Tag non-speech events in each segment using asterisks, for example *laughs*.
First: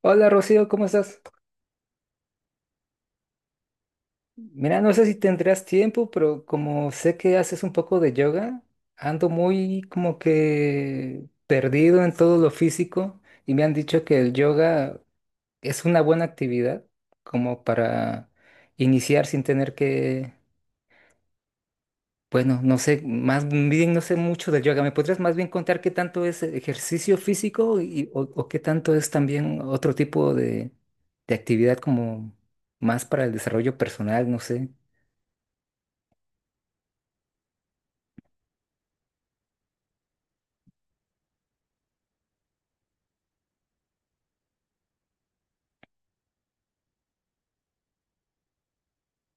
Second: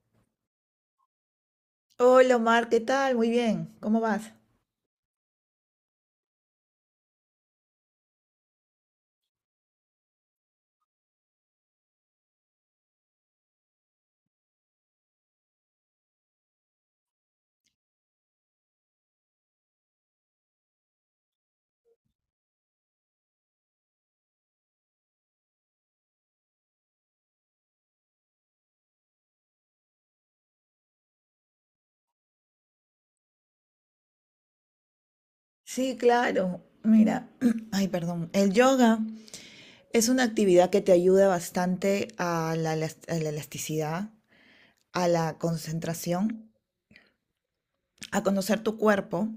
Hola Rocío, ¿cómo estás? Hola Omar, ¿qué tal? Muy bien, ¿cómo vas? Mira, no sé si tendrás tiempo, pero como sé que haces un poco de yoga, ando muy como que perdido en todo lo físico y me han dicho que el yoga es una buena actividad como para iniciar sin tener que, bueno, no sé, más bien no sé mucho del yoga. ¿Me podrías más bien contar qué tanto es ejercicio físico y, o qué tanto es también otro tipo de actividad como más para el desarrollo personal, no sé? Sí, claro. Mira, *clears throat* ay, perdón. El yoga es una actividad que te ayuda bastante a la, elas- a la elasticidad, a la concentración, a conocer tu cuerpo,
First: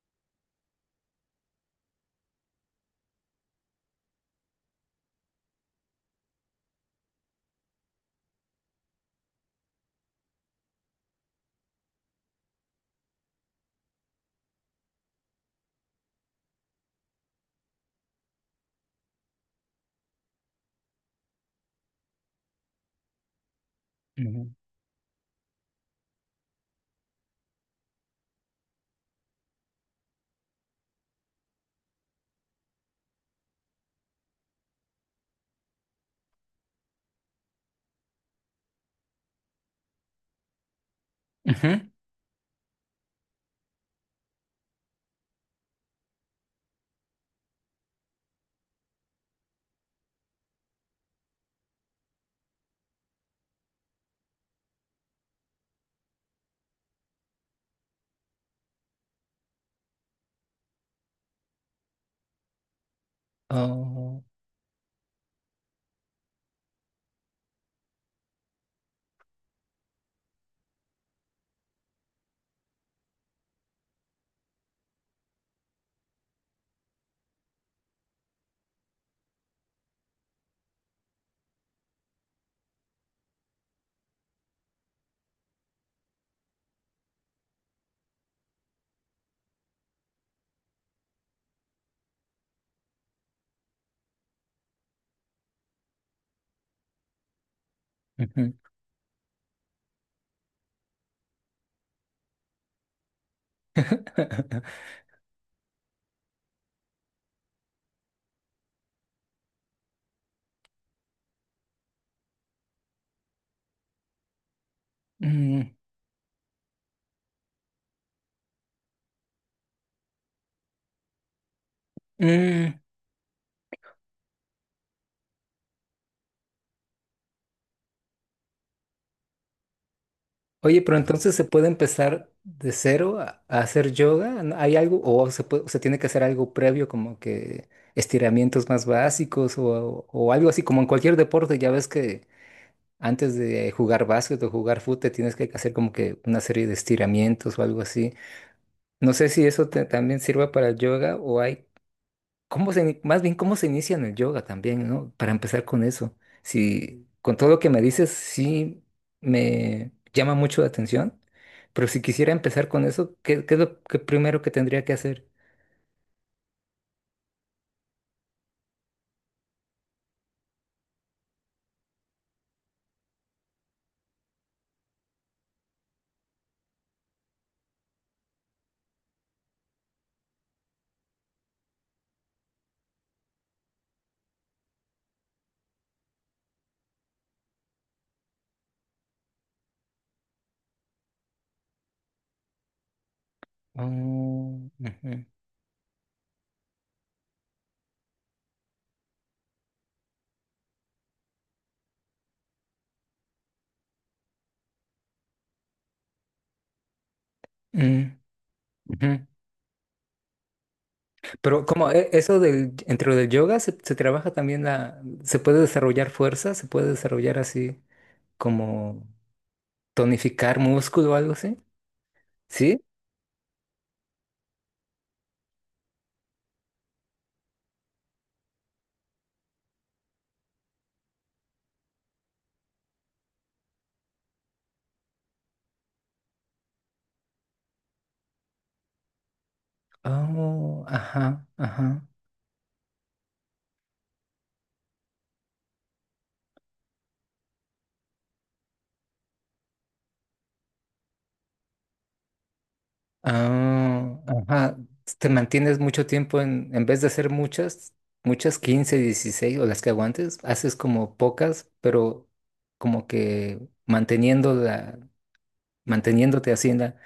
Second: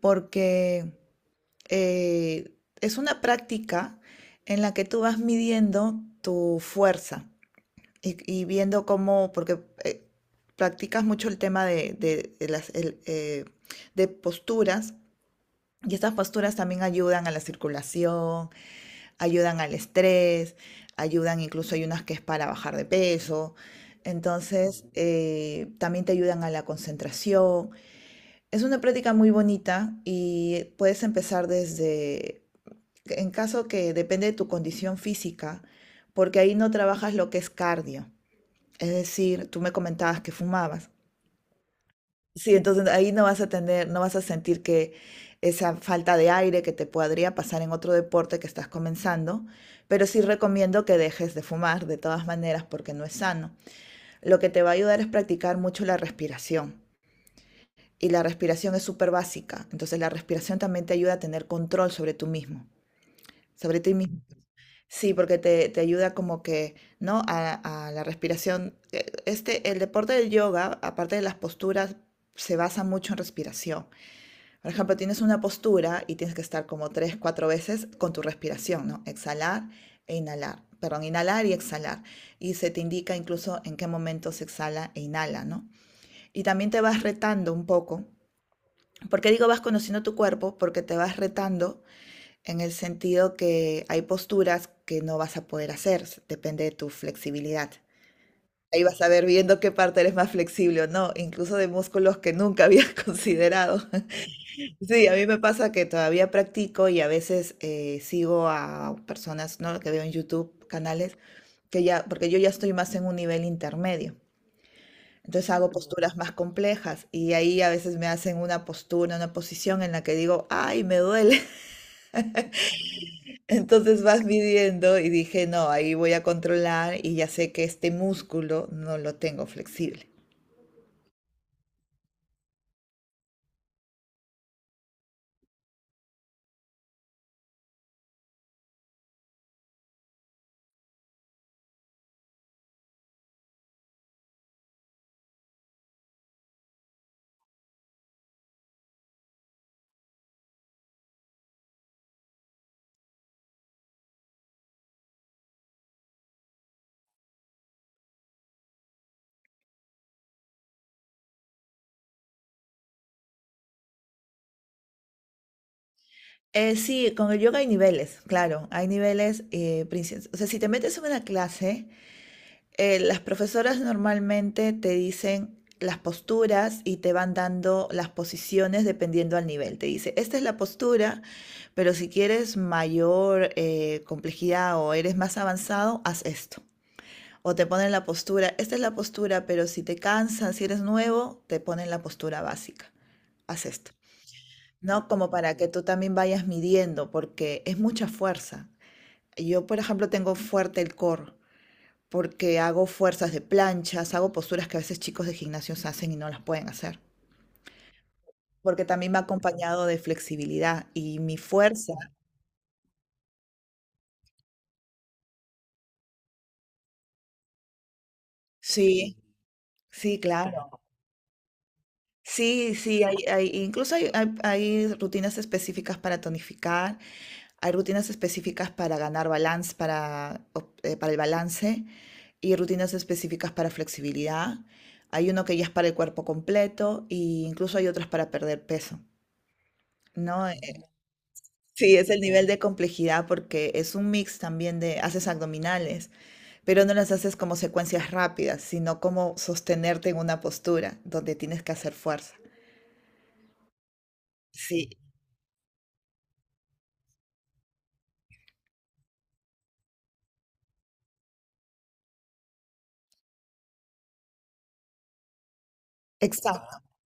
porque eh, es una práctica en la que tú vas midiendo tu fuerza y viendo cómo, porque practicas mucho el tema de posturas. Y estas posturas también ayudan a la circulación, ayudan al estrés, ayudan, incluso hay unas que es para bajar de peso. Ujú. Entonces, también te ayudan a la concentración. Es una práctica muy bonita y puedes empezar desde, en caso, que depende de tu condición física, porque ahí no trabajas lo que es cardio. Es decir, tú me comentabas que fumabas. Ujú. Sí, entonces ahí no vas a tener, no vas a sentir que esa falta de aire que te podría pasar en otro deporte que estás comenzando, pero sí recomiendo que dejes de fumar de todas maneras porque no es sano. Lo que te va a ayudar es practicar mucho la respiración, y la respiración es súper básica. Entonces, la respiración también te ayuda a tener control sobre tú mismo. Sobre ti mismo. Oh, Sí, porque te ayuda como que, ¿no? A la respiración. Este, el deporte del yoga, aparte de las posturas, se basa mucho en respiración. Por ejemplo, tienes una postura y tienes que estar como tres, cuatro veces con tu respiración, ¿no? Exhalar e inhalar. Perdón, inhalar y exhalar. Y se te indica incluso en qué momento se exhala e inhala, ¿no? Y también te vas retando un poco. ¿Por qué digo vas conociendo tu cuerpo? Porque te vas retando en el sentido que hay posturas que no vas a poder hacer, depende de tu flexibilidad. ujú. Ahí vas a ver viendo qué parte eres más flexible o no, incluso de músculos que nunca habías *laughs* considerado. *laughs* Sí, a mí me pasa que todavía practico, y a veces sigo a personas, ¿no? Que veo en YouTube, canales, que ya, porque yo ya estoy más en un nivel intermedio. Entonces hago Mm, posturas más complejas, y ahí a veces me hacen una postura, una posición en la que digo, ay, me duele. mm. *laughs* Entonces vas midiendo y dije, no, ahí voy a controlar, y ya sé que este músculo no lo tengo flexible. Oye, pero entonces se puede empezar de cero a hacer yoga. ¿No? ¿Hay algo? ¿O se tiene que hacer algo previo, como que estiramientos más básicos o algo así, como en cualquier deporte? Ya ves que antes de jugar básquet o jugar fútbol te tienes que hacer como que una serie de estiramientos o algo así. No sé si eso también sirva para el yoga o hay. ¿Cómo más bien cómo se inicia en el yoga también, ¿no? Para empezar con eso. Si con todo lo que me dices, sí me llama mucho la atención, pero si quisiera empezar con eso, ¿¿qué es lo que primero que tendría que hacer? Sí, con el yoga hay niveles, claro, hay niveles, o sea, si te metes en una clase, las profesoras normalmente te dicen las posturas y te van dando las posiciones dependiendo al nivel. Te dice, esta es la postura, pero si quieres mayor complejidad, o eres más avanzado, haz esto. O te ponen la postura, esta es la postura, pero si te cansan, si eres nuevo, te ponen la postura básica. Haz esto. Oh, ¿No? ujú, Como para que tú también vayas midiendo, porque es mucha fuerza. Yo, por ejemplo, tengo fuerte el core, porque hago fuerzas de planchas, hago posturas que a veces chicos de gimnasios hacen y no las pueden hacer, mm, porque también va ujú. acompañado de flexibilidad y mi Pero como fuerza. Eso dentro del yoga se trabaja también se puede desarrollar fuerza, se puede desarrollar así como Sí, sí, tonificar claro. músculo o algo así, Sí, ¿sí? sí, incluso hay rutinas específicas para tonificar, hay rutinas específicas para ganar balance, para el balance, y rutinas específicas para flexibilidad. Hay uno que ya es para el cuerpo completo, e incluso hay otras para perder peso, ¿no? Oh, ajá, Sí, ajá. es el nivel de complejidad, porque es un mix también de haces abdominales, pero no las haces como secuencias rápidas, sino como sostenerte en una postura donde tienes que hacer fuerza. Ah, ajá. Sí, Te mantienes mucho tiempo en vez de hacer muchas, muchas 15, 16 o las que aguantes, haces como pocas, pero como que manteniendo manteniéndote así en exacto. la.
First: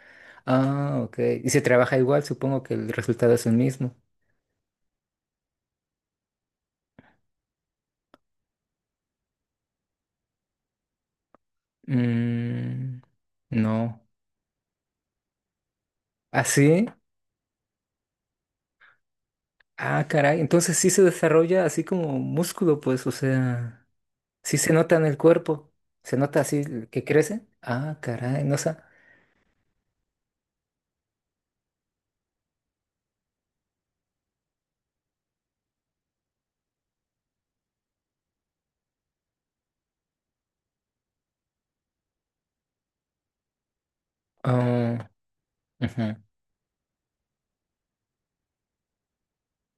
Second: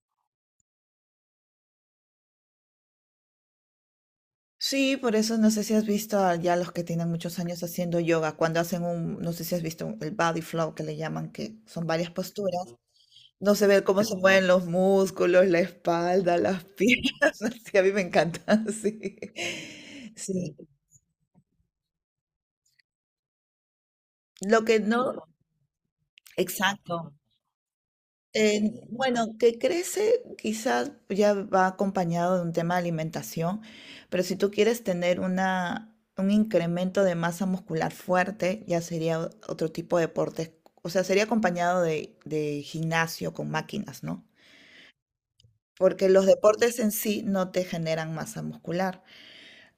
Ah, ok. Y se trabaja igual, supongo que el resultado es el mismo. Sí, por eso no sé si has visto a ya los que tienen muchos años haciendo yoga, cuando hacen un, no sé si has visto el body flow, que le llaman, que son varias posturas. Mm, No se ve cómo no. se, ujú, mueven los músculos, la espalda, ¿Ah, las sí? piernas. *laughs* Sí, a mí me encanta, *laughs* sí. Ah, caray. Sí, Entonces sí se desarrolla así como músculo, pues, o sea, sí lo se que nota en no, el cuerpo. Se nota así que exacto. crece. Ah, caray, no sé. Bueno, que crece quizás ya va acompañado de un tema de alimentación, pero si tú quieres tener una, un incremento de masa muscular fuerte, ya sería otro tipo de deportes. O sea, sería acompañado de, gimnasio con máquinas, ¿no? Ah, Porque ujú. los deportes en sí no te generan masa muscular.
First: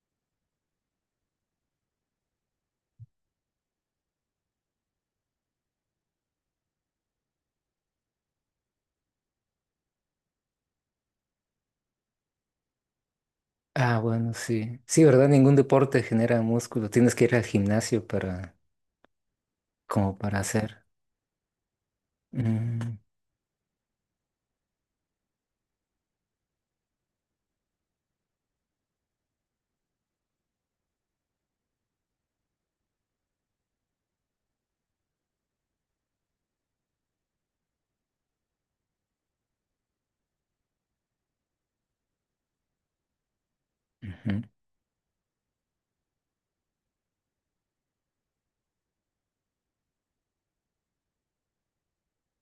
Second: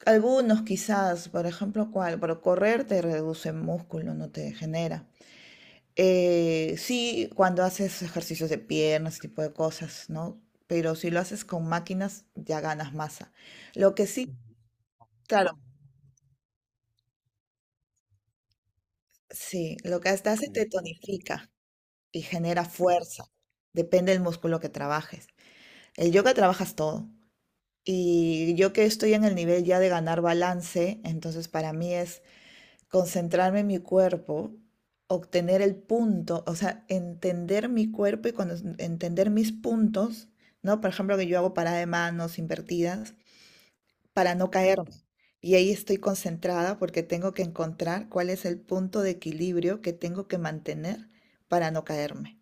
Algunos quizás, por ejemplo, ¿cuál? Pero correr te reduce músculo, no te genera. Sí, cuando haces ejercicios de piernas, ese tipo de cosas, ¿no? Pero si lo haces con máquinas, ya ganas masa. Lo Ah, que bueno, sí, sí. Sí, ¿verdad? Ningún claro, deporte genera músculo. Tienes que ir al gimnasio para, sí, lo que como hasta para hace, te hacer. tonifica y genera Mm, fuerza. Depende del músculo que trabajes. El yoga trabajas todo. Y yo, que estoy en el nivel ya de ganar balance, entonces para mí es concentrarme en mi cuerpo, obtener el punto, o sea, entender mi cuerpo, y cuando entender mis puntos, ¿no? Por ejemplo, que yo hago parada de manos invertidas para ujú. no caerme. Y ahí estoy concentrada porque tengo que encontrar cuál es el punto de equilibrio que tengo que mantener para no caerme.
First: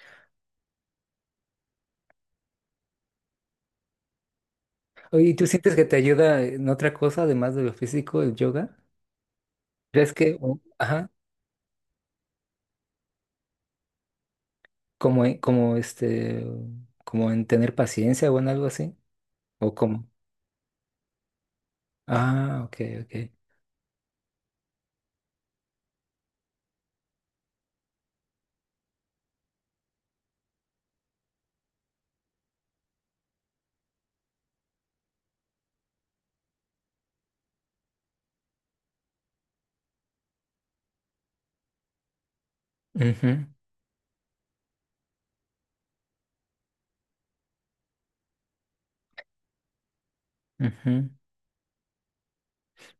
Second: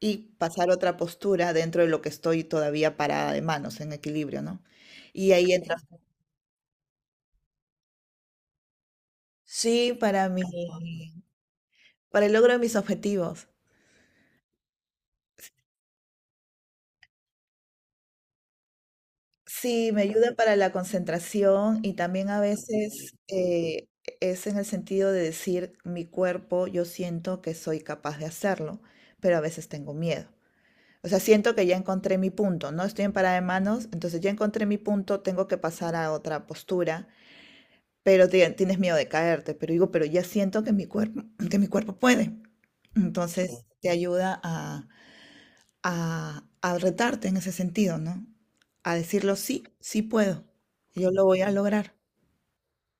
Y pasar a otra postura, dentro de lo que estoy todavía parada de manos, en equilibrio, ¿no? Oye, Y ¿y tú ahí sientes entra. que te ayuda en otra cosa además de lo físico, el yoga? Sí, ¿Crees para que, mi ajá, para el logro de mis objetivos. como, como este, como en tener paciencia o en algo así? ¿O Sí, me cómo? ayuda para la concentración, y también a Ah, ok, ok. veces es en el sentido de decir, mi cuerpo, yo siento que soy capaz de hacerlo, pero a veces tengo miedo. O sea, siento que ya encontré mi punto, ¿no? Estoy en parada de manos, entonces ya encontré mi punto, tengo que pasar a otra postura, pero tienes miedo de caerte, pero digo, pero ya siento que mi cuerpo puede. Ujú, Entonces te ayuda a retarte en ese sentido, ¿no? A decirlo, sí, sí puedo, ujú. yo lo voy a lograr.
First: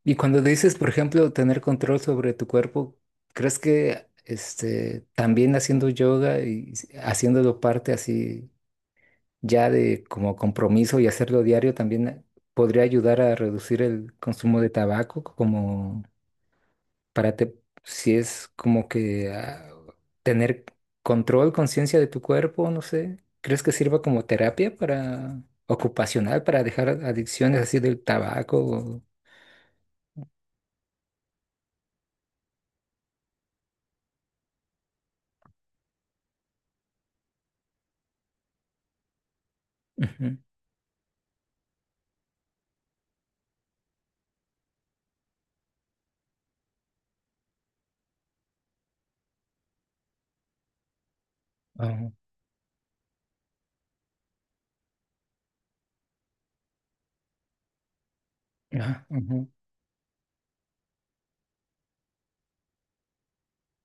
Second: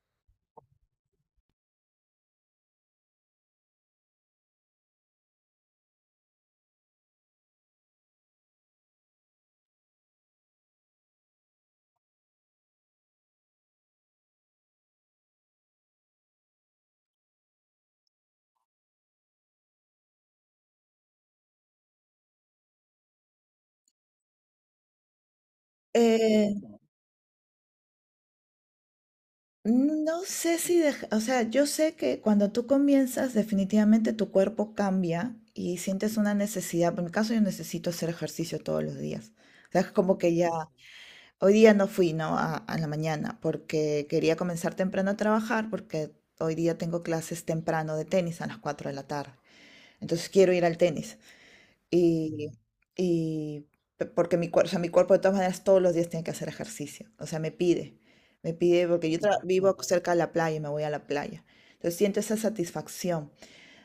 Y cuando dices, por ejemplo, tener control sobre tu cuerpo, ¿crees que este, también haciendo yoga y haciéndolo parte así ya de como compromiso y hacerlo diario también podría ayudar a reducir el consumo de tabaco como para si es como que tener control, conciencia de tu cuerpo, no sé, ¿crees que sirva como terapia para ocupacional Eh, para dejar adicciones así del tabaco? no sé si, dej- o sea, yo sé que cuando tú comienzas, definitivamente tu cuerpo cambia y sientes una necesidad. Bueno, en mi caso, yo necesito hacer ejercicio todos los días. O sea, es como que Ujú. ya, hoy día no fui, ¿no? A la mañana, porque quería comenzar temprano a trabajar, porque hoy día tengo clases temprano de tenis a las 4 de la tarde. Entonces quiero ir al tenis. Ah, Y, y porque mi cuerpo, o sea, mi cuerpo, de todas maneras, todos los días tiene que hacer ejercicio. O sea, me pide, me pide, ah, porque yo ujú. vivo cerca de la playa y me voy a la playa. Entonces siento esa satisfacción.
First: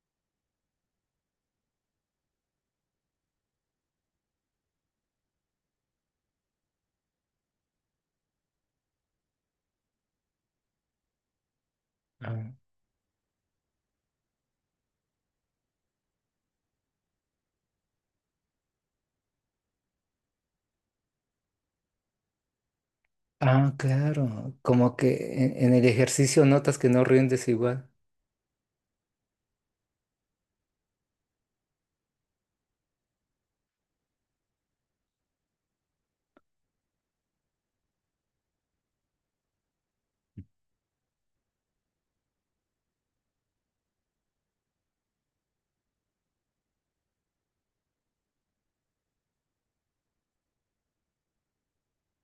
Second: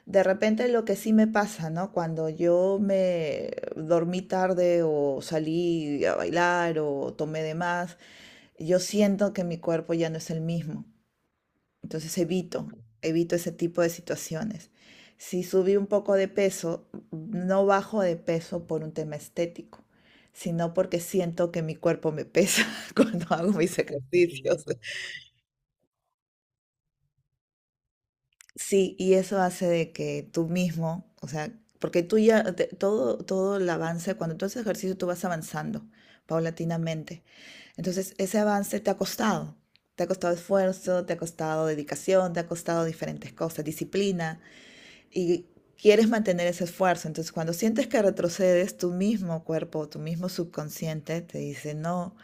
De repente lo que sí me pasa, ¿no? Cuando yo me dormí tarde, o salí a bailar, o tomé de más, yo siento que mi cuerpo ya no es el mismo. Entonces Ah, evito ese tipo de situaciones. Si subí un poco de peso, no bajo de peso por un tema estético, sino porque siento que mi cuerpo me pesa *laughs* cuando hago ah, mis claro, ejercicios. como que en el ejercicio notas que no rindes igual. Sí, y eso hace de que tú mismo, o sea, porque tú ya, todo el avance, cuando tú haces ejercicio, tú vas avanzando paulatinamente. Entonces, ese avance te ha costado. Te ha costado esfuerzo, te ha costado dedicación, te ha costado diferentes cosas, disciplina. Y quieres mantener ese esfuerzo. Entonces, cuando sientes que retrocedes, tu mismo cuerpo, tu mismo subconsciente te dice, no,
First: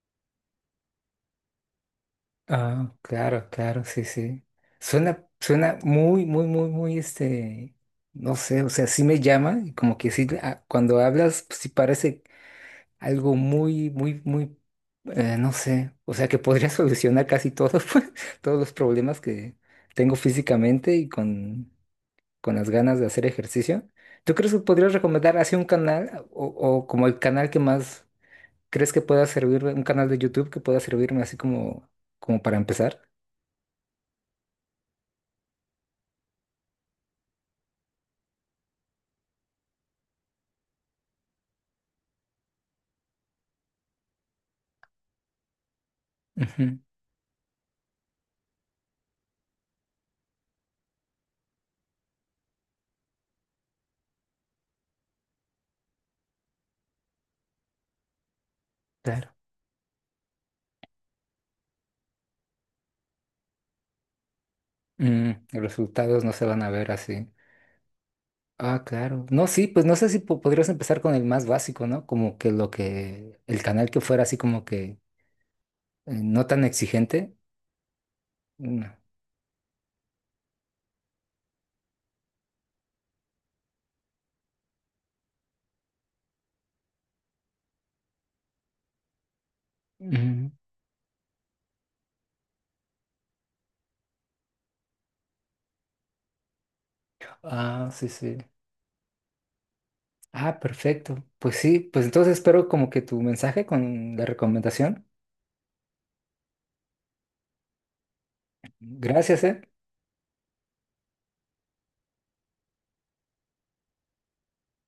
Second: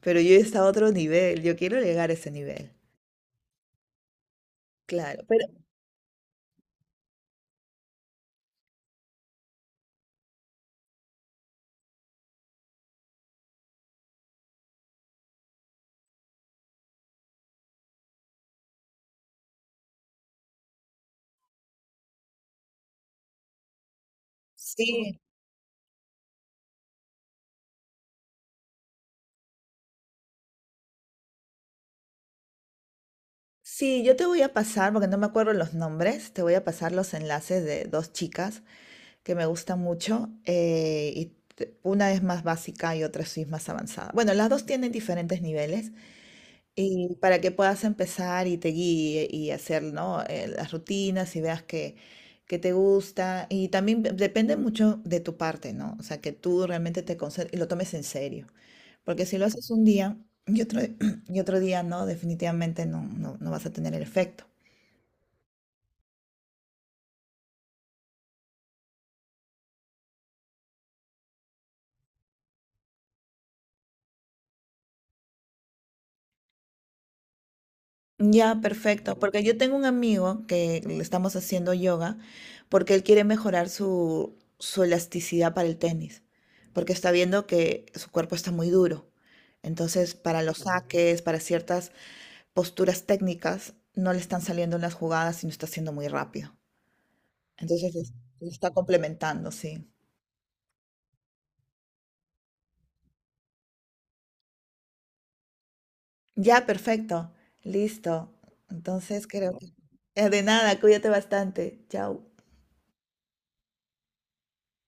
pero yo está a otro nivel, yo quiero llegar a ese nivel. Ah, claro, claro, sí, sí. Claro, Suena, pero suena muy, muy, muy, muy, no sé, o sea, sí me llama y como que sí, cuando hablas, pues, sí parece algo muy, muy, muy, no sé, o sea, que podría *laughs* solucionar casi todos, *laughs* pues, todos los problemas que tengo físicamente y con las ganas de hacer ejercicio. ¿Tú crees que podrías sí, recomendar así un canal o como el canal que más crees que pueda servirme, un canal de YouTube que pueda servirme así como para empezar? sí, yo te voy a pasar, porque no me acuerdo los nombres, te voy a pasar los enlaces de dos chicas que me gustan mucho. Y una es más básica y otra sí es más avanzada. Bueno, las dos tienen diferentes niveles, Ujú, y para que puedas empezar y te guíe y hacer, ¿no? Las rutinas, y veas que te gusta. Y también depende mucho de tu parte, ¿no? O sea, que tú realmente te concentres y lo tomes en serio. Porque claro. si lo haces un día y otro, *clears throat* y otro día, no, definitivamente no, no, no vas a tener el efecto. Mm, los resultados no se van a ver así. Ah, claro. No, sí, pues no sé si podrías empezar con el más básico, ¿no? Como que el canal que fuera así como que no tan exigente. Ya, Mm, perfecto, porque yo tengo un amigo que le estamos haciendo yoga, porque él quiere mejorar su elasticidad para el tenis, porque está viendo que su cuerpo está muy duro. Entonces, para ujú. los, ujú, saques, para ciertas posturas técnicas, no le están saliendo las jugadas y no está siendo muy rápido. Ah, Entonces, sí, sí. lo está complementando, sí. Ah, perfecto. Pues sí, pues entonces espero como que tu mensaje con la recomendación. Ya, perfecto, listo. Entonces, Gracias, creo ¿eh? que. De nada, cuídate bastante. Chao.